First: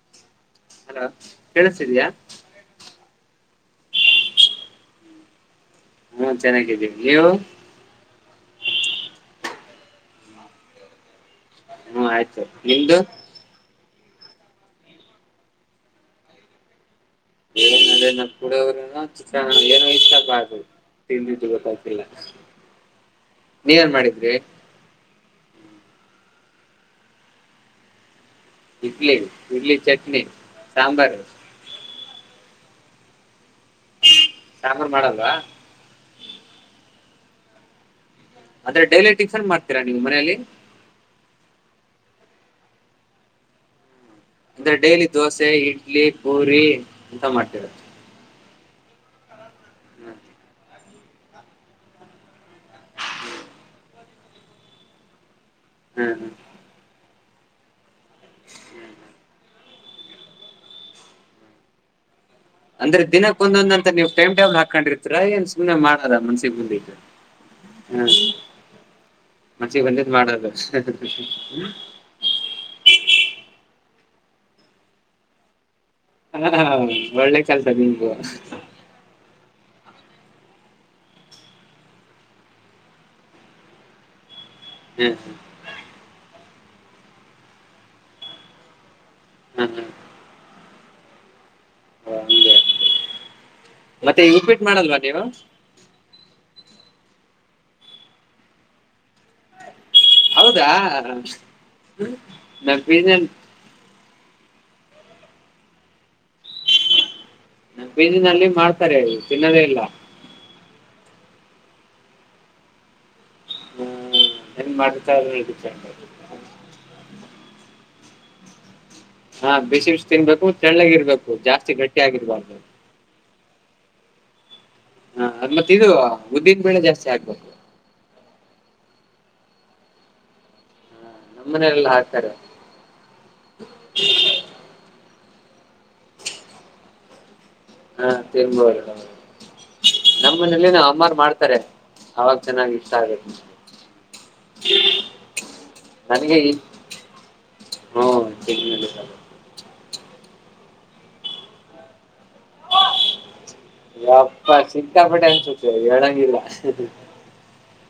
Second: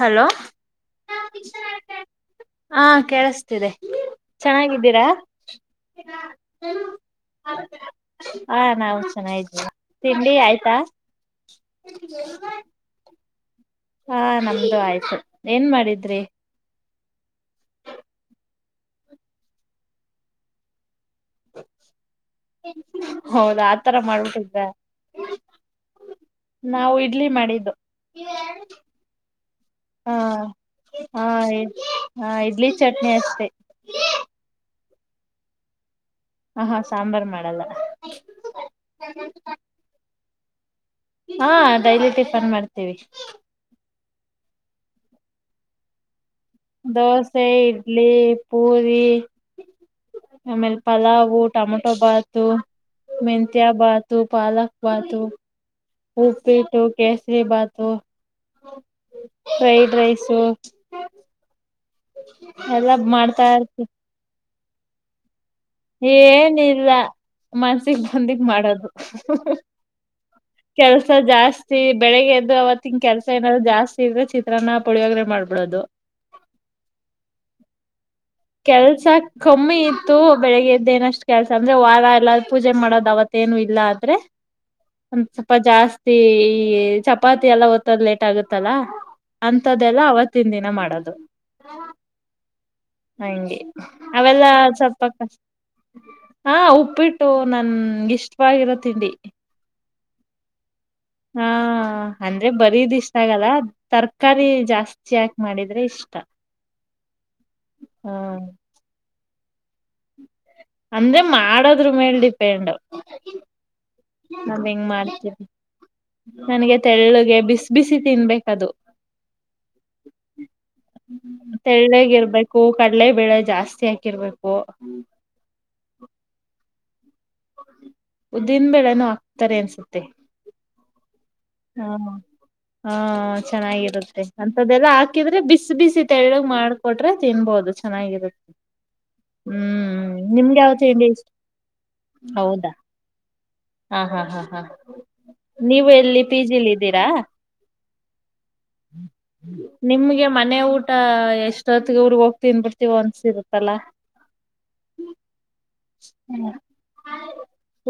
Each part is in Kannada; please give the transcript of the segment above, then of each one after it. ಹಲೋ ಹಲೋ ಕೇಳಿಸ್ತಿದೀಯಾ. ಹಾ ಕೇಳಸ್ತಿದೆ ಚೆನ್ನಾಗಿದ್ದೀರಾ. ಹ್ಮು ಚೆನ್ನಾಗಿದ್ದೀವಿ ನೀವು. ಹಾ ನಾವು ಚೆನ್ನಾಗಿದ್ವಿ ತಿಂಡಿ ಆಯ್ತಾ. ಹು ಆಯ್ತು ನಿಮ್ದು. ಹಾ ನಮ್ದು ಆಯ್ತು ಏನ್ ಮಾಡಿದ್ರಿ. [unintelligible] ಪುಳಿಯೊಗರೆನಾ, ಚಿತ್ರಾನ್ನ [unintelligible] ತಿಂದಿದ್ದು ಗೊತ್ತಾಗ್ತಿಲ್ಲ ಹೌದಾ ನೀವೇನ್ ಆತರ ಮಾಡಿದ್ರಿ. ಮಾಡ್ಬಿಟ್ಟಿದ್ರ ನಾವು ಇಡ್ಲಿ ಮಾಡಿದ್ದು. ಇಡ್ಲಿ, ಇಡ್ಲಿ, ಚಟ್ನಿ, ಸಾಂಬಾರ್. ಹಾಯ್ ಹಾ ಇಡ್ಲಿ, ಚಟ್ನಿ ಅಷ್ಟೇ. ಸಾಂಬಾರ್ ಮಾಡಲ್ವಾ. ಹ ಹ ಸಾಂಬರ್ ಮಾಡಲ್ಲ. ಅಂದ್ರೆ ಡೈಲಿ [unintelligible] ಮಾಡ್ತೀರಾ ನೀವು ಮನೆಯಲ್ಲಿ. ಹಾ ಡೈಲಿ ಟಿಫನ್ ಮಾಡ್ತೀವಿ. ಅಂದ್ರೆ ಡೈಲಿ ದೋಸೆ, ಇ ಡ್ಲಿ, ಪುರಿ ದೋಸೆ, ಇಡ್ಲಿ, ಪೂರಿ ಹ್ಮ ಆಮೇಲ್ ಪಲಾವು, ಟಮೊಟೊ ಬಾತು, ಮೆಂತ್ಯ ಬಾತು, ಪಾಲಕ್ ಬಾತು ಹ್ಮ ಉಪ್ಪಿಟ್ಟು, ಕೇಸರಿಬಾತು, ಫ್ರೈಡ್ ರೈಸು [unintelligible] ಅಂದ್ರೆ ಮಾಡ್ತಾ ದಿನಕ್ಕ ಇರ್ತಿ ಒಂದೊಂದಂತ ನೀವು ಟೈಮ್ ಟೇಬಲ್ ಹಾಕೊಂಡಿರ್ತಿರಾ ಏನ್ ಸುಮ್ನೆ ಮಾಡದ ಮನ್ಸಿಗೆ ಬಂದಿದ್ದು. ಹ್ಮ ಮನಸ್ಸಿಗ್ ಬಂದಿದ ಮಾಡೋದು ಮನ್ಸಿಗೆ ಬಂದಿದ್ ಕೆಲ್ಸ ಮಾಡೋದು ಜಾಸ್ತಿ ಬೆಳಗ್ಗೆ ಎದ್ದ್ ಅವತ್ತಿಂಗ್ ಕೆಲಸ ಏನಾದ್ರು ಜಾಸ್ತಿ ಇದ್ರೆ ಚಿತ್ರನ, ಪುಡಿಳಿಯೋಗ್ರೆ ಮಾಡ್ಬಿಡೋದು. ಹಾ ಒಳ್ಳೆ ಕೆಲ್ಸ [unintelligible] ಕೆಲ್ಸ ಕಮ್ಮಿ ಇತ್ತು ಬೆಳಿಗ್ಗೆದ್ದ ಏನ್ ಅಷ್ಟ ಕೆಲ್ಸ ಅಂದ್ರೆ ವಾರ ಎಲ್ಲ ಪೂಜೆ ಮಾಡೋದ ಅವತ್ತ್ ತ್ತೇನು ಇಲ್ಲ ಆದ್ರೆ ಒಂದ ಸ್ವಲ್ಪ ಜಾಸ್ತಿ ಚಪಾತಿ ಎಲ್ಲ ಒತ್ತೋದ್ ಲೇಟ್ ಆಗತ್ತಲ್ಲ. ಹ ಅಂತದೆಲ್ಲ ಅವತ್ತಿನ ದಿನ ಮಾಡೋದು. ಹಂಗೆ ಹಂಗೆ ಮತ್ತೆ ಅವೆಲ್ಲ ಉಪ್ಪಿಟ್ಟು ಮಾಡಲ್ವಾ ನೀವು ಸ್ವಲ್ಪ್ [unintelligible] ಹಾ ಉಪ್ಪಿಟ್ಟು ನನ್ಗ ಇಷ್ಟವಾಗಿರೋ ತಿಂಡಿ. ಹೌದಾ ಹ. ಹಾ ಅಂದ್ರೆ ಬರೀದ್ ಇಷ್ಟ ಆಗಲ್ಲ ತರ್ ಕಾರಿ ಜಾಸ್ತಿ ಹಾಕಿ ಮಾಡಿದ್ರೆ ಇಷ್ಟ. ಹ ಬಿದಿನಲ್ಲಿ ಮಾಡ್ತಾರೆ ತಿನ್ನೋದೇ ಇಲ್ಲ. ಅಂದ್ರೆ ಮಾಡೋದ್ರ ಮೇಲ್ ಡಿಪೆಂಡ್- ನಾವ್ ಹೆಂಗ್ ಮಾಡ್ತಾರೆ ಅನ್ನೋದು ಮಾಡ್ತೀವಿ ಡಿಪೆಂಡ್. ನನಗೆ ತೆಳ್ಳುಗೆ ಬಿಸಿ ಬಿಸಿ ತಿನ್ಬೇಕದು. ಹಾ, ಬಿಸಿ ಬಿಸಿ ತಿನ್ಬೇಕು ತೆಳ್ಳಗೆ ಇರ್ಬೇಕು ಜಾಸ್ತಿ ಗಟ್ಟಿ ತೆಳ್ಳಗೆ ಆಗಿರಬಾರ್ದು. ಇರ್ಬೇಕು ಕಡಲೆ ಬೇಳೆ ಜಾಸ್ತಿ ಹಾಕಿರ್ಬೇಕು. ಹಾ, ಅದ ಮತ್ತ್ ಇದು ಉದ್ದಿನ ಬೇಳೆ ಜಾಸ್ತಿ ಆಗ್ಬೇಕು. ಉದ್ದಿನ್ ಬೇಳೆನು ಆಕ್ತಾರೆ ಅನ್ಸುತ್ತೆ. ಹ ನಮ್ಮ ಹಾ ಮನೇಲೆಲ್ಲ ಹಾ ಹಾಕ್ತಾರೆ [inaudible] ಹಾ, ಚೆನ್ನಾಗಿರುತ್ತೆ ಅಂತದೆಲ್ಲಾ ಹಾಕಿದ್ರೆ ಬಿಸಿ ಬಿಸಿ ತೆಳ್ಳಗ್ ಮಾಡ್ಕೊಟ್ರೆ ತಿನ್ನಬಹುದು. ಹಾ ಚೆನ್ನಾಗಿರುತ್ತೆ ತಿನ್ಬೋದು ಹ್ಮ್, ನಮ್ಮ್ ನಿಮ್ಗೆ ಮನೇಲಿ ಯಾವತ್ತು ಅಮ್ಮಾರ್ ತಿಂಡಿಷ್ಟ ಮಾಡ್ತಾರೆ ಅವಾಗ ಹೌದಾ, ಚೆನ್ನಾಗಿ ಇಷ್ಟ ಆಗುತ್ತೆ ಹಾ, ಹಾ, ಹಾ ಹಾ ನೀವು ಎಲ್ಲಿ ಪಿ, ನನಗೆ ಈ ಜಿ, ಲಿ ಇದ್ದೀರಾ ಹ್ಮ್ ತಿಂದ್ಮೇಲೆ ನಿಮ್ಗೆ ಮನೆ ಊಟ ಎಷ್ಟೊತ್ತಿಗೆ ಊರಗ ಹೋಗ್ ತಿನ್ಬಿಡ್ತೀವ ಅನ್ಸಿರುತ್ತಲ್ಲಾ ಯಪ್ಪಾ ಸಿಕ್ಕಾಪಟ್ಟೆ ಹಸ್ತಿದಿವಿಹೇಳಂಗಿಲ್ಲ.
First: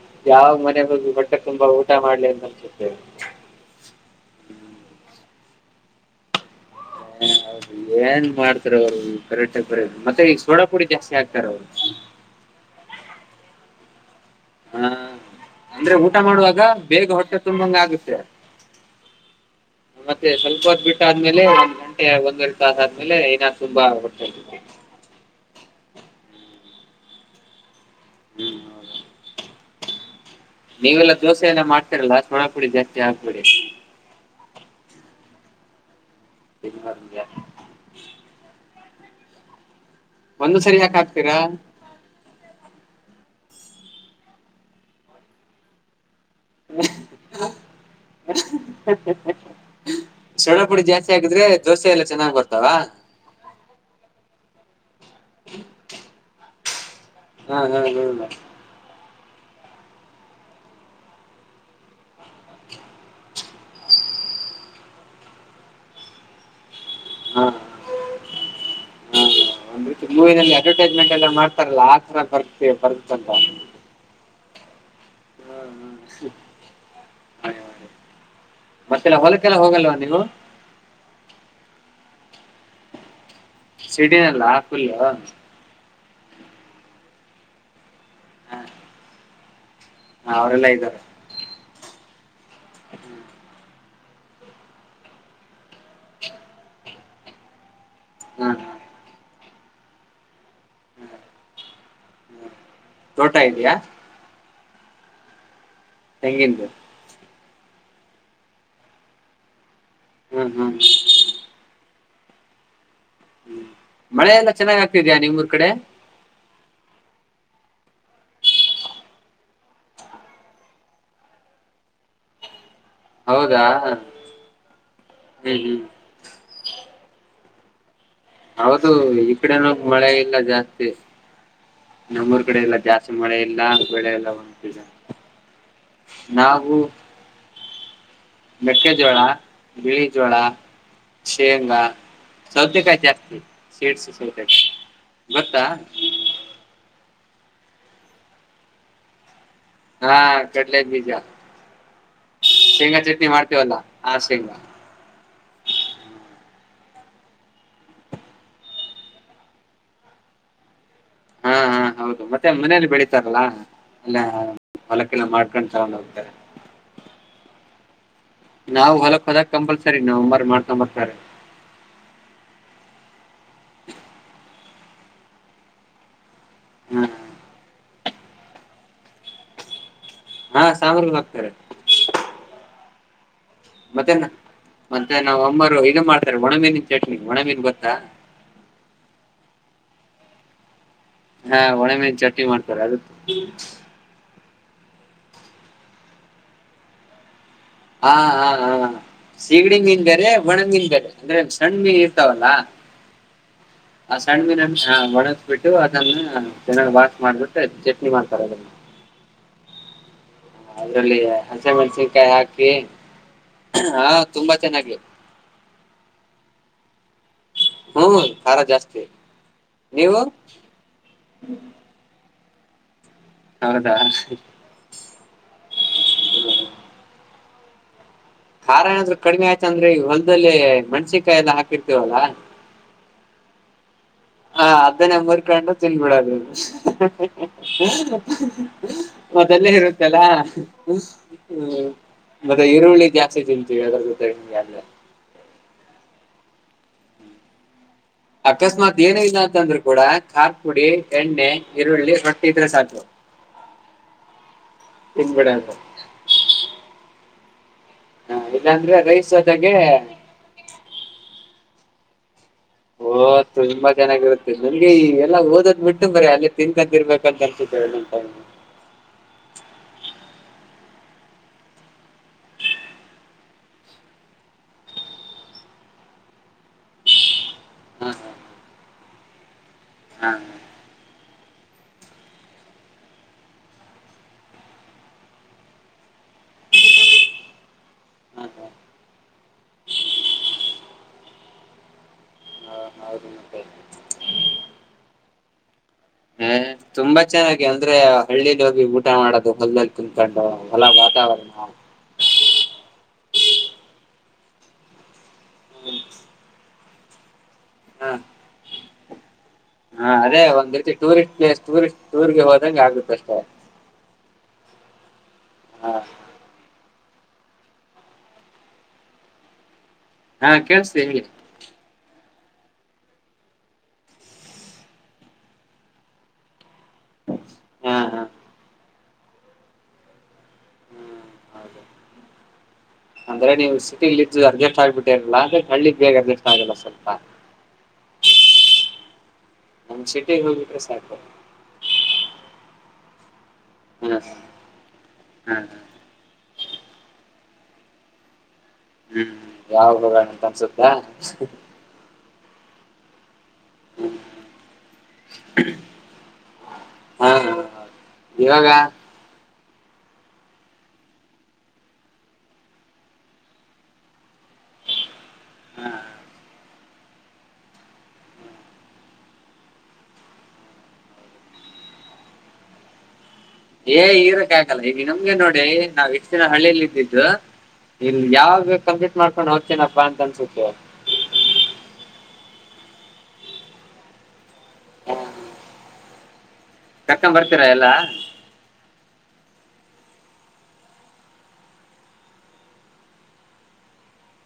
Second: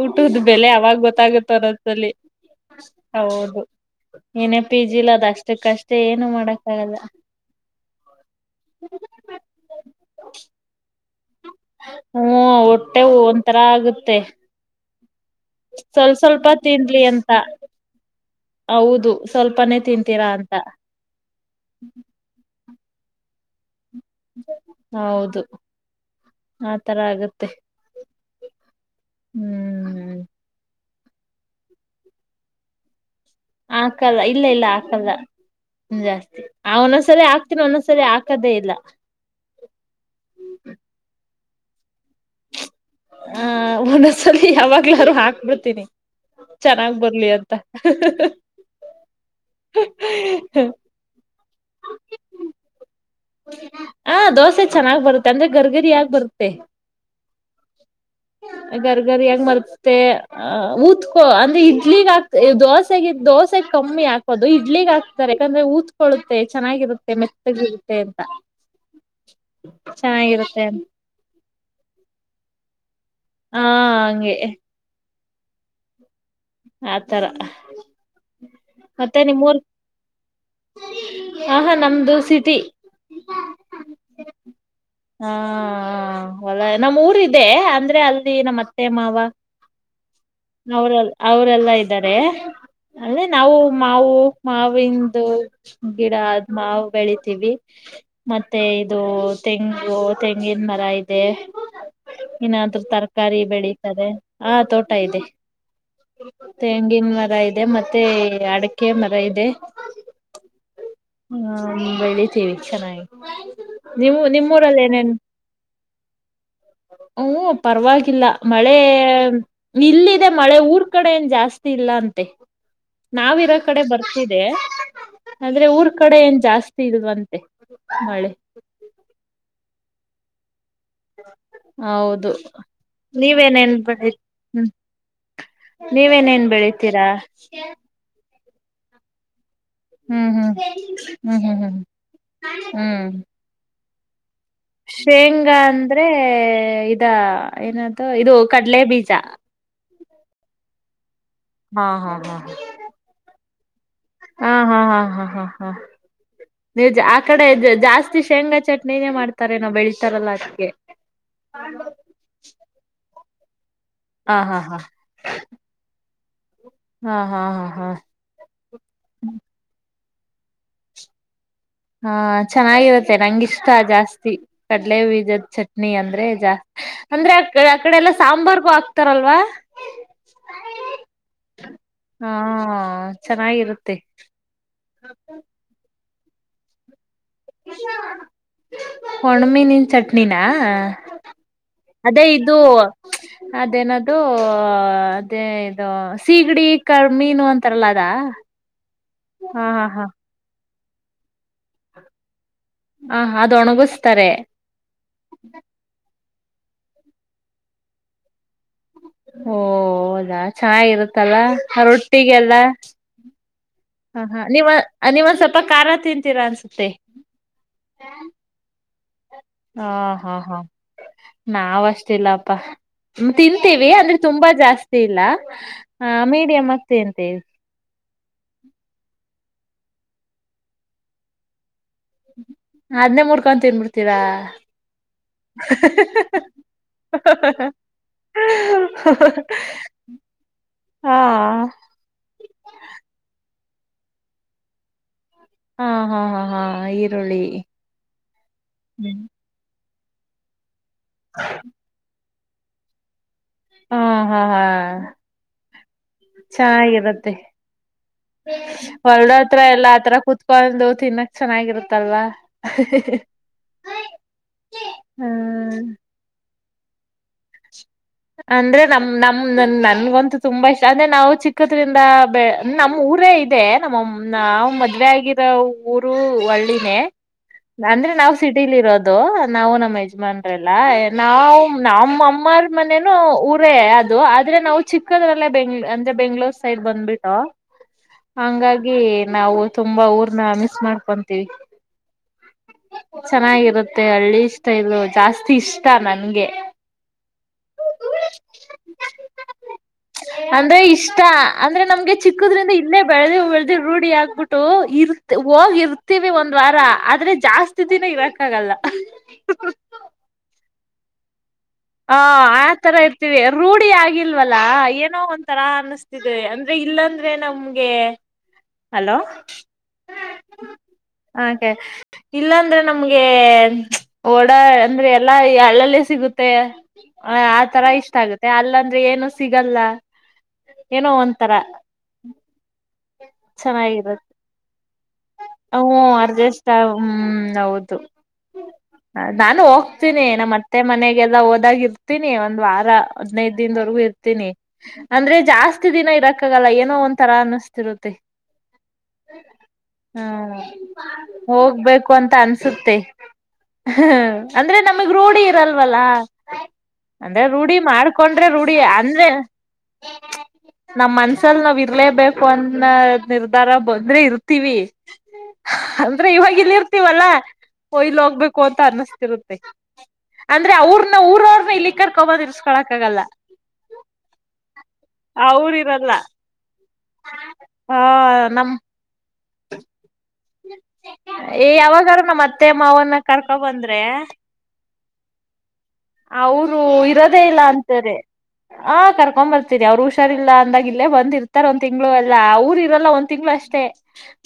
ಊಟದ್ ಯಾವ ಬೆಲೆ ಅವಾಗ ಮನೆಗೋಗಿ ಹೊಟ್ಟೆ ಗೊತ್ತಾಗುತ್ತ ತುಂಬಾ ಊಟ ಒಂದೊಂದ್ಸಲಿ. ಮಾಡ್ಲಿ ಅಂತ ಅನ್ಸುತ್ತೆ. ಹೌದು, ಏನೇ ಪಿ ಜಿ ಇಲ್ಲ ಅದು ಅಷ್ಟಕ್ಕಷ್ಟೇ ಏನು ಮಾಡಕ್ಕ ಆಗಲ್ಲ. ಹ ಹೌದು, ಏನ್ ಮಾಡ್ತಾರ ಅವ್ರು ಈ ಪರಟಕ್ [unintelligible] ಬರ ಮತ್ತೆ ಈಗ ಸೋಡಾ ಪುಡಿ ಜಾಸ್ತಿ ಹಾಕ್ತಾರೆ ಅವ್ರು. ಹ್ಮ್, ಹೊಟ್ಟೆಗ ಒಂಥರ ಆಗುತ್ತೆ. ಹಾ, ಅಂದ್ರೆ ಸ್ವಲ್ ಊಟ ಸ್ವಲ್ಪ ಮಾಡುವಾಗ ತಿನ್ಲಿ ಬೇಗ ಅಂತ. ಹೊಟ್ಟೆ ತುಂಬಿದಂಗ ಆಗುತ್ತೆ. ಹೌದು, ಸ್ವಲ್ಪನೇ ತಿಂತೀರಾ ಅಂತ ಬಿಟ್ಟಾದ್ಮೇಲೆ ಒಂದು ಗಂಟೆ ಒಂದೆರಡು ತಾಸ ಆದ್ಮೇಲೆ ಐನಾದ್ [unintelligible] ತುಂಬ ಹೌದು! ಆತರ ಆಗತ್ತೆ ಹ್ಮ್ ಹೌ [inaudible] ನೀವೆಲ್ಲಾ ದೋಸೆ ಎಲ್ಲ ಮಾಡ್ತಿರಲ್ಲಾ ಸೊಡಾ ಪುಡಿ ಜಾಸ್ತಿ ಹಾಕ್ಬೇಡಿ. ಹಾಕಲ್ಲ, ಇಲ್ಲ ಇಲ್ಲ ಹಾಕಲ್ಲ ಜಾಸ್ತಿ ಹಾ, ಒಂದದ್ಸರಿ ಹಾ, ಓಕ್ತೀನಿ ಒಂದೊದಸಲಿ ಹಾಕದೇ ಇಲ್ಲ. ಒಂದ್ ಸರಿ ಯಾಕೆ ಹಾಕ್ತೀರಾ ಹಾ, ಒಂದೊದಸಲಿ ಯಾವಾಗ್ಲಾದ್ರು ಹಾಕ್ಬಿಡ್ತೀನಿ. ಚೆನ್ನಾಗ್ ಬರ್ಲಿ ಅಂತ ಸೊಡಾಪುಡಿ ಜಾಸ್ತಿ ಆಕಿದ್ರೆ ದೋಸೆ ಎಲ್ಲ ಚೆನ್ನಾಗ್ ಬರ್ತಾವ ಹಾ, ದೋಸೆ ಚೆನ್ನಾಗ್ ಬರುತ್ತೆ ಅಂದ್ರೆ ಗರ್ಗರಿ ಆಗಿ ಬರುತ್ತೆ. ಹಾ, ಹಾ ಹೇಳುದ [unintelligible] ಗರ್ಗರಿಯ ಮರ್ತ್ತೆ [unintelligible] ಹಾ, ಉತ್ಕೊ ಅಂದ್ರೆ ಇಡ್ಲಿಗ ಆಗ್ತ ದೋಸೆಗ ದೋಸೆಗ್ ಕಮ್ಮಿ ಹಾಕೋದು ಇಡ್ಲಿಗ ಆಕ್ ಯಾಕಂದ್ರೆ ಉದತ್ಕೊಳ್ಳುತ್ತೆ ಚೆನ್ನಾಗಿರುತ್ತೆ ಹಾ ಮೆತ್ತಗೆ ಹಾ ಹ ಒಂದ್ ರೀತಿೂವಿನಲ್ಲಿ ಚೆನ್ನಾಗಿರುತ್ತೆ ಅಡ ಅಂತ [unintelligible] ಲ್ಲ ಮಾಡ್ತಾರಲ್ಲ ಆತರ ಬರ್ತೆ ಬರ್ತಲ್ಲ. - ಹಾ, ಹಂಗೆ ಹ್ಮ್ ಹ್ಮ [inaudible] ಆತರ ಮತ್ತೆಲ್ಲ ಮತ್ತೆ ಹೊಲಕ್ಕೆಲ್ಲ ನಿಮ್ಮೂರ್ ಹೋಗಲ್ವಾ ನೀವು ಆಹಾ, ನಮ್ದು ಸಿಟಿ ಸಿಟಿನಲ್ಲ ಫುಲ್ಲು ಹಾ ಹೊಲ ನಮ್ಮ್ ಊರ್ ಇದೆ ಅಂದ್ರೆ ಅಲ್ಲಿ ನಮ್ಮ್ ಅತ್ತೆ ಮಾವ ಅವರೆಲ್ಲ ಇದ್ದಾರೆ ಅವ್ರಲ್ಲ ಅವರೆಲ್ಲಾ ಇದ್ದಾರೆ. ಅಲ್ಲ ನಾವು ಮಾವು ಮಾವಿಂದು ಗಿಡ ಆದ ಮಾವು ಬೆಳಿತೀವಿ. ಹಾ ಮತ್ತೆ ಹಾ ಇದು ತೆಂಗು ತೆಂಗಿನಮರ ಇದೆ ಇನ್ನಾದ್ರೂ ತೋಟ ತರಕಾರಿ ಇದೆಯಾ ಬೆಳಿತಾರೆ. ಹಾ ತೋಟ ಇದೆ. ತೆಂಗಿಂದು ತೆಂಗಿನಮರ ಇದೆ ಮತ್ತೆ ಅಡಿಕೆ ಮರ ಇದೆ. ಹ್ಮ್ ಹ್ಮ್ ಹಾ ಬೆಳಿತೀವಿ ಚೆನ್ನಾಗಿ ನೀವು ಮಳೆ ಎಲ್ಲ ಚೆನ್ನಾಗ್ ನಿಮ್ಮೂರಲ್ಲಿ ಏನೇನ್ ಆಗ್ತಿದ್ಯಾ ನಿಮ್ಮೂರ್ ಕಡೆ ಹ್ಮ್ ಪರವಾಗಿಲ್ಲ ಮಳೆ ಇಲ್ಲಿದೆ ಮಳೆ ಊರ್ ರ್ ಕಡೆ ಏನ್ ಜಾಸ್ತಿ ಇಲ್ಲಾ ಅಂತೆ. ನಾವ್ ಇರೋ ಹೌದಾ ಕಡೆ ಬರ್ತಿದೇ ಹ್ಮ್ ಆದ್ರೆ ಹ್ಮ್ ಊರ್ ರ್ ಕಡೆ ಏನ್ ಜಾಸ್ತಿ ಇಲ್ವಂತೆ ಮಳೆ. ಹೌದು ಈ ಕಡೆನೂ ಮಳೆ ಇಲ್ಲಾ ಜಾಸ್ತಿ. ಹೌದು ನಮ್ಮೂರ್ ಕಡೆ ಎಲ್ಲಾ ಜಾಸ್ತಿ ಮಳೆ ಇಲ್ಲ ಬೆಳೆ ಇಲ್ಲ [unintelligible] ನೀವೇನ್ ಏನ್ ಬೆಳಿತೀರಾ. ಮೆಕ್ಕೆಜೋಳ ಬಿಳಿ ಹ್ಮ್ ಜೋಳ, ಹ್ಮ್ ಹ್ಮ್ ಹ್ಮ್ ಹ್ಮ್ ಶೇಂಗಾ, ಸೌತೆಕಾಯ್ ಹ್ಮ್ ಜಾಸ್ತಿ ಸೀಡ್ಸ್ ಸೌತೆಕಾಯಿ ಶೇಂಗಾ ಗೊತ್ತಾ ಅಂದ್ರೆ ಇದಾ ಏನ್ ಅದೂ ಇದು ಕಡ್ಲೆ ಬೀಜ ಹಾ ಕಡ್ಲೆಬೀಜ ಹಾ ಹಾ ಹಾ ಮಾಡ್ತೀವಲ್ಲ ಆ ಹ ಶೇಂಗಾ ಹಾ ಹಾ ಹಾ ಹಾ ಹಾ ಹಾ [inaudible] ನೀವ್ ಆ ಕಡೆ ಜಾಸ್ತಿ ಶೇಂಗಾ ಚಟ್ನಿನೇ ಮಾಡ್ತಾರೆ ಏನು ಬೆಳಿತಾರಲ್ಲಾ ಅದಕೆ. ಹಾ ಹಾ ಹೌದು ಮತ್ತೆ ಮನೇೆಯಲ್ಲಿ ಬೆಳಿತಾರಲ್ಲ ಅಲ್ಲ ಹಾ ಹಾ ಹಾ ಹೊಲಕ್ಕೆೆಲ್ಲ ಮಾಡ್ಕೊಂಡ್ ಸರ್ ನಮಸ್ಕಾರ ಹಾ ಹಾ ಹಾ ಹಾ ನಾವ್ ಹೊಲಕ್ ಹೋದಾಗ ಕಂಪಲ್ಸರಿ ನಮ್ ಅಮ್ಮರು ಮಾಡ್ಕೊಂಡು ಬರ್ತಾರೆ. ಹ ಚೆನ್ನಾಗಿರುತ್ತೆ ನಂಗಿಷ್ಟ ಜಾಸ್ತಿ ಕಡಲೆ ಬೀಜದ ಚಟ್ನಿ ಅಂದ್ರೆ ಜಾಸ್ತ್ ಹಾ ಅಂದ್ರೆ ಅ ಅಕಡೆ ಎಲ್ಲಾ ಸಾಂಬಾರ್ಗೂ ಹಾಕ್ತಾರಲ್ವಾ. ಹಾ ಸಂಬಾರ್ಗು ಹಾಕ್ತಾರೆ. ಹಾ ಚೆನ್ನಾಗಿರ್ ಮತ್ತೆ ಮತ್ತೆ ನಾವ್ ಅಮ್ಮರು ಇ ಮಾಡ್ತಾರೆ ಒಣ್ಣ ಮೀನಿನ ಚಟ್ನಿ ಒಣ್ಣ ಮೀನ್ ಗೊತ್ತಾ ಒಣ್ಣ ಮೀನಿನ್ ಚಟ್ನಿನಾ ಹಾ ಒಣಮೀನ್ ಅದೇ ಚಟ್ನಿ ಇದು ಮಾಡ್ತಾರೆ ಅದು ಅದೇನ್ ಅದ್ ದೂ ಅದೇ ಇದು ಸೀಗಡಿ ಕಾಳ್ ಮೀನ್ ಹಾ ಹಾ ಹಾ ಸೀಗಡಿ ಮೀನ್ ಹಾ ಬೇರೆ ಒಣ್ಣ ಮೀನ್ ಬೇರೆ. ಅಂದ್ರೆ ಸಣ್ಣ್ ಮೀನ್ ಇರ್ತಾವಲ್ಲ ಹಾ ಹ ಅದು ಆ ಒಣಗಿಸ್ತಾರೆ ಸಣ್ಣ ಮೀನಿನ್ ಒಣ್ ಬಿಟ್ಟು ಅದನ್ನ ಚೆನ್ನಾಗ್ ವಾಶ್ ಮಾಡ್ಬಿಟ್ಟು ಚಟ್ನಿ ಮಾಡ್ತಾರ ಅದನ್ನ ಓ ಆದಾ ಚೆನ್ನಾಗಿ ಅದ್ರಲ್ಲಿ ಇರುತ್ತಲ್ಲ ಹಸೆ ಮೆಣಸಿನ್ಕಾಯಿ ರೊಟ್ಟಿಗೆಲ್ಲ. ಹಾಕಿ ಹಾ ಹಾ ತುಂಬಾ ನೀವ ಚೆನ್ನಾಗಿ ನೀವ ಒನ್ ಸ್ವಲ್ಪ ಖಾರ ತಿಂತೀರಾ ಅನ್ಸುತ್ತೆ. ಹು ಖಾರ ಜಾಸ್ತಿ ಹಾ ನೀವು. ಹಾ ಹಾ ನಾವ್ ಅಷ್ಟ ಇಲ್ಲಪ್ಪ ತಿಂತೀವಿ ಹೌದಾ ಅಂದ್ರೆ ತುಂಬಾ ಜಾಸ್ ತ್ತಿಲ್ಲ ಆ ಮೀಡಿಯಂ ಆಗಿ ತಿಂತ್ತೀವಿ. ಖಾರ ಏನ್ ಆದ್ರೂ ಕಡಿಮೆ ಆಯ್ತು ಅಂದ್ರೆ ಈ ಹೊಲದಲ್ಲಿ ಮೆಣಸಿನಕಾಯಿ ಎಲ್ಲಾ ಹಾಕಿರ್ತೀವಲ್ಲಾ. ಅದ್ನೇ ಮೂರ್ಕೊಂಡು ತಿಂದುಬಿಡ್ತೀರಾ. ಹಾ ಹಾ ಅದನ್ನೇ ಮೂರ್ಕೊಂಡು ತಿಂದ್ ಬಿಡೋದು. ಮೊದಲ್ಲೇ ಇರುತ್ತಲ್ಲಾ ಹ್ಮ್ ಹು ಹಾ ಮತ್ತೆ ಈರುಳ್ಳಿ ಜಾಸ್ತಿ ತಿಂತೀವಿ ಅದ್ರೂ ಜೊತೆಗೆ ಎಲ್ಲಾ ಹಾ ಹಾ ಹಾ ಹಾ ಈರುಳ್ಳಿ ಅಕಸ್ಮಾತ್ ಏನು ಇಲ್ಲ ಅಂತಂದ್ರರು ಕೂಡ ಖಾರ್ ಪುಡಿ ಎಣ್ಣೆ ಈರುಳ್ಳಿ ರೊಟ್ಟಿ ಇದ್ರ ಸಾಕು ಹಾ ಹಾ ಹಾ ತಿನ್ಬಿಡದು ಚೆನ್ನಾಗಿರುತ್ತೆ ಹ ಇಲ್ಲಾಂದ್ರೆ ರೈಸ್ ಹೊಲದ್ ಹತ್ರ ಜೊತೆಗೆ ಎಲ್ಲ ಆತರ ಕೂತ್ಕೊಂಡು ತಿನ್ನಕ್ ಚೆನ್ನಾಗಿರತ್ತಲ್ವಾ ಓ ತುಂಬಾ ಚೆನ್ನಾಗಿರುತ್ತೆ ನನ್ಗೆ ಈ ಎಲ್ಲಾ ಓದೋದ್ ಹ್ಮ್ ಬಿಟ್ಟು ಬರೆ ಅಲ್ಲೆ ತಿನ್ನಕಂತ್ ಇರಬೇಕು ಅಂತ ಅನ್ಸುತ್ತೆ ಒಂದ್ ಒಂದ್ ಸಲ್ ಅಂದ್ರೆ ನಮ ನಮ್ ನನ್ಗಂತೂ ತುಂಬಾ ಇಷ್ಟ ಅಂದ್ರೆ ನಾವು ಚಿಕ್ಕದ್ರಿಂದ ಬೆ ನಮ್ಮ್ ಊರೇ ಇದೆ ನಮ್ಮ ನಾವ ಮದ್ವೆ ಆಗಿರೋ ಊರು ಒಳ್ಳಿನೇ ಹಾ ಅಂದ್ರೆ ನಾವ್ ಸಿಟಿಲಿ ಇರೋದು ನಾವು ನಮ್ಮ್ ಹಾ ಯಜಮಾನ್ರ ಎ ಎಲ್ಲ ನಾವ್ ನಮ್ಮಮ್ಮರ್ ಮನೇನು ಊರೇ ಅದು ಆದ್ರೆ ನಾವು ಚಿಕ್ಕದ್ರಲ್ಲೇ ಬೆಂಗ್ ಅಂದ್ರೆ ಬೆಂಗ್ಳೂರ್ ಸೈಡ್ ಬಂದ್ಬಿಟ್ಟೂ ಹಾ ಹಂಗಾಗಿ ನಾವು ತುಂಬಾ ಊರ್ನ ಮಿಸ್ ಮಾಡ್ಕೊಂತೀವಿ ಹಾ ಹೌದು ಮತ್ತೆ ಚೆನ್ನಾಗಿರುತ್ತೆ ಹಳ್ಳಿ ಇಷ್ಟ ಇದು ಜಾಸ್ತಿ ಇಷ್ಟ ನನ್ಗೆ ಏ ತುಂಬಾ ಚೆನ್ನಾಗಿ ಅಂದ್ರೆ ಹಳ್ಳಿಲ ಹೋಗಿ ಊಟ ಮಾಡೋದು ಹೊಲ್ದಲ್ಲ್ ಕೂತ್ಕೊಂಡು ಅಂದ್ರೆ ಹೊಲ ಇಷ್ಟ ವಾತಾವರಣ ಅಂದ್ರೆ ನಮ್ಗೆ ಚಿಕ್ಕದ್ರಿಂದ ಇಲೇ ಬೆಳೆದಿ ಬೆಳೆದಿ ರೂಢಿ ಆಗ್ಬಿಟ್ಟು ಇರ್ ಹೋಗ್ ಇರ್ತಿವಿ ಒಂದ್ ವಾರ ಆದ್ರೆ ಜಾಸ್ತಿ ದಿನ ಹಾ ಇರಕ್ಕ ಆಗಲ್ಲ ಹಾ ಅದೇ ಒಂದ ರೀತಿ ಟೂರಿಸ್ಟ್ ಪ್ಲೇಸ್ ಟೂರಿಸ್ಟ್ ಹ ಟೂರ್ಗೆ ಹೋದಂಗ ಆತರ ಆಗುತ್ತೆ ಅಷ್ಟೇ ಇರ್ತೀವಿ ರೂಢಿ ಆಗಿಲ್ವಲ್ಲಾ ಏನೋ ಒಂಥರ ಹಾ ಅನಸ್ತಿ ಅಂದ್ರೆ ಇಲ್ಲಂದ್ರೆ ನಮ್ಗೆ ಅಲೋ ಹಾ ಕೇಳಿಸ್ತಿದೆ ಹೇಳಿ ಹಕೆ ಇಲ್ಲಂದ್ರೆ ನಮ್ಗೆ ಓಡಾ ಅಂದ್ರೆ ಎಲ್ಲಾ ಅಲ್ಲಲ್ಲೆ ಸಿಗುತ್ತೆ ಹ ಆತರ ಹಾ ಇಷ್ಟ ಹಾ ಆಗತ್ತೆ ಅಲ್ಲ ಅಂದ್ರೆ ಏನು ಸಿಗಲ್ಲ ಏನೋ ಹ್ಮ್ ಒಂತರ ಹೌದು ಅಂದ್ರೆ ನೀವು ಸಿಟಿಲ್ಲಿ ಇದ್ದ್ ಅಡ್ಜಸ್ಟ್ ಆಗ್ಬಿಟಿರಲ್ಲ ಅದಕ್ಕ್ ಹ್ಮ್ ಅಡ್ಜಸ್ಟ್ ಹ್ಮ್ ಹೌದು ಹ ನಾನು ನಮ್ ಹೋಗ್ತೀನಿ ಸಿಟಿಗೆ ನಮ್ಮ ಅತ್ತೆ ಹೋಗ್ಬಿಟ್ರೆ ಸಾಕು ಮನೆಗೆಲ್ಲ ಹೋದಾಗ ಇರ್ತೀನಿ ಒಂದ್ ವಾರ ಹದ್ನೈದ ದಿನದವರಗೂ ಹ್ಮ್ ಇರ್ತೀನಿ ಅಂದ್ರೆ ಹ್ಮ್ ಜಾಸ್ತಿ ದಿನ ಇರಾಕ್ ಕಾಗಲ್ಲ ಏನೋ ಒಂತರ ಅನ್ನಿಸ್ತಿರುತ್ತೆ ಹ್ಮ ಹ್ಮ ಹೋಗ್ಬೇಕು ಅಂತ ಅನ್ಸತ್ತೆ ಹ್ಮ ಹ್ಮ್ ಅಂದ್ರೆ ನಮಗ್ ರೂಢಿ ಇರಲ್ವಲ್ಲ ಹಾ ಅಂದ್ರೆ ಹಾ ರೂಢಿ ಮಾಡ್ಕೊಂಡ್ರೆ ಇವಾಗ ರೂಢಿ ಅಂದ್ರೆ ನಮ ಮನ್ಸಲ್ ನಾವ್ ಇರ್ಲೇಬೇಕು ಅನ್ನ ನಿರ್ಧಾರ ಬಂದ್ರೆ ಇರುತ್ತ ತ್ತಿವಿ ಹಾ ಅಂದ್ರೆ ಇವಾಗಿಲ್ಲರ್ ತಿವಲ್ಲಾ ಓ ಇಲ್ಲ್ ಹೋಗ್ಬೇಕು ಅಂತ ಅನ್ನಸತಿರುತ್ತೆ ಅಂದ್ರೆ ಅವ್ರನ ಊರ ಅವ್ರರು ಇಲ್ಲಿಗ್ ಕರ್ಕೊಬಂದ್ ಇರ್ಸ್ಕೊಳಕ್ಕಾಗಲ್ಲ ಏ ಇರಕ್ಕೆ ಆಗಲ್ಲ ಈಗ ನಮ್ಗೆ ನೋಡಿ ಅವ್ರ ಇರಲ್ಲ ನಾವ್ ಇಷ್ಟ ದಿನ ಹಳ್ಳಿಯಲಿ ಇದ್ದಿದ್ದು ಆ ಇನ್ನ ಯಾವಗ ನಮ್ ಬೇಗ್ ಕಂಪ್ಲೀಟ್ ಮಾಡ್ಕೊಂಡು ಹೂಗತಿನಪ್ಪಾ ಅಂತ ಅನ್ಸುತ್ತೆ ಏ ಯಾವಾಗಾರ ನಮತ್ತೆ ಮಾವನ್ನ ಕರ್ಕೊಬಂದ್ರೆ ಅವರು ಕರ್ಕೊಂಡ್ ಇರೋದೇ ಇಲ್ಲ ಬರ್ತೀರಾ ಎಲ್ಲಾ ಅಂತಾರೆ ಆ ಕರ್ಕೊಂಬರ್ತೀನಿ ಅವ್ರು ಹುಷಾರಿಲ್ಲ ಅಂದಾಗ ಇಲ್ಲೇ ಬಂದಿರ್ತಾರ ಒಂದ್ ತಿಂಗಳು ಎಲ್ಲ್ ಅವರು ಇರಲ್ಲ ಒಂದ್ ತಿಂಗಳು ಅಷ್ಟೇ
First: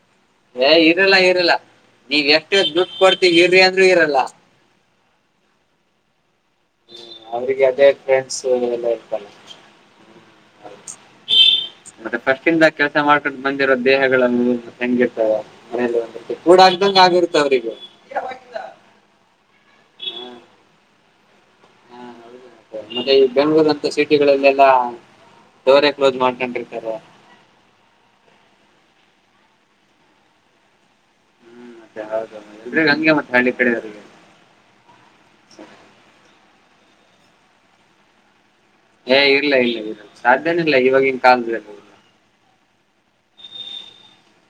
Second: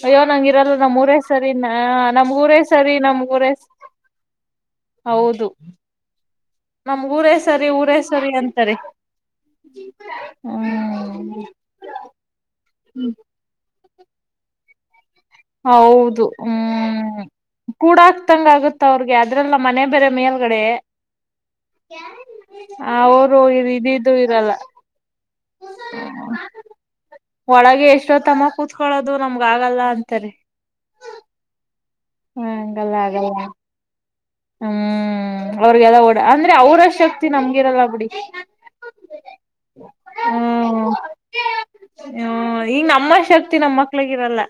ಅಯ್ಯೋ ನಂಗ ಏ ಇರಲ್ಲ ನಮ್ ಊರೇ ಸರಿ ಇರಲ್ಲ ನ ನೀವ್ ನಮ್ ಎಷ್ಟು ಊರೇ ದುಡ್ಡು ಸರಿ ನಮ್ ಕೊಡ್ತೀವಿ ಊರ ಇರ್ರಿ ಅಂದ್ರೂ ಇರಲ್ಲ ಹೌದು ನಮ್ಗ ಊರೇ ಅವ್ರಿಗೆ ಸರಿ ಅದೇ ಊರೇ ಸರಿ ಫ್ರೆಂಡ್ಸ್ ಅಂತಾರೆ ಎಲ್ಲ ಇರ್ತಲ್ಲ ಹ್ಮ ಮತ್ತೆ ಫಸ್ಟ್ ಇಂದ ಕೆಲಸ ಮಾಡ್ಕೊಂಡ ಬಂದಿರೋ ದೇಹಗಳನ್ನು ಹೆಂಗಿತ್ತ ಹೌದು ಮನೆಯಲ್ಲಿ ಕೂಡ ಅಗದಂಗ ಆಗಿರುತ್ತೆ ಅವ್ರಗೂ ತಂಗ ಆಗುತ್ತ ಅವ್ರಿಗೆ ಅದ್ರಲ್ಲ ಮನೆ ಬೇರೆ ಮೇಲ್ಗಡೆ [unintelligible] ಮತ್ತೆ ಈ ಅವರು ಬೆಂಗಳೂರು ಇದು ಇದು ಇರಲ್ಲ ಡೋರ್ ಕ್ಲೋಸ್ ಮಾಡ್ಕೊಂಡ್ರಿ ಇರ್ತಾರೆ ಒಳಗೆ ಎಷ್ಟೋ ತಮ್ಮ ಕೂತ್ಕೊಳ್ಳೋದು ನಮ್ಗ ಆಗಲ್ಲ ಅಂತಾರೆ ಅ ಹೌದೌಲ್ ಹಂಗಲ್ಲ ಹಂಗೆ ಮತ್ತ ಆಗಲ್ಲ ಹಳ್ಳಿ ಕಡೆದಗೆ ಹ್ಮ್ ಅವ್ರಗೆಲ್ಲ ಓಡ ಅಂದ್ರೆ ಅವ್ರ ಶಕ್ತಿ ನಮ್ಗಿರಲ್ಲ ಬಿಡಿ ಏ ಇಲ್ಲ ಇಲ್ಲ ಇಲ್ಲ ಸಾಧ್ಯನ ಇಲ್ಲ ಇವಾಗಿನ್ ಕಾಲ ಹ ಈಗ ನಮ್ಮ ಶಕ್ತಿ ನಮ್ಮ ಮಕ್ಳಗಿರಲ್ಲ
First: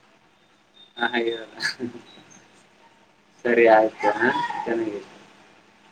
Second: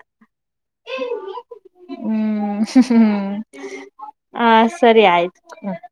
ಹ ಹಾಗಲ್ಲ ಹ್ಮ್ ಹ್ಮ್ ಸರಿ ಆಯ್ತು ಹಾ ಚೆನ್ನಾಗಿ ಆಯ್ತ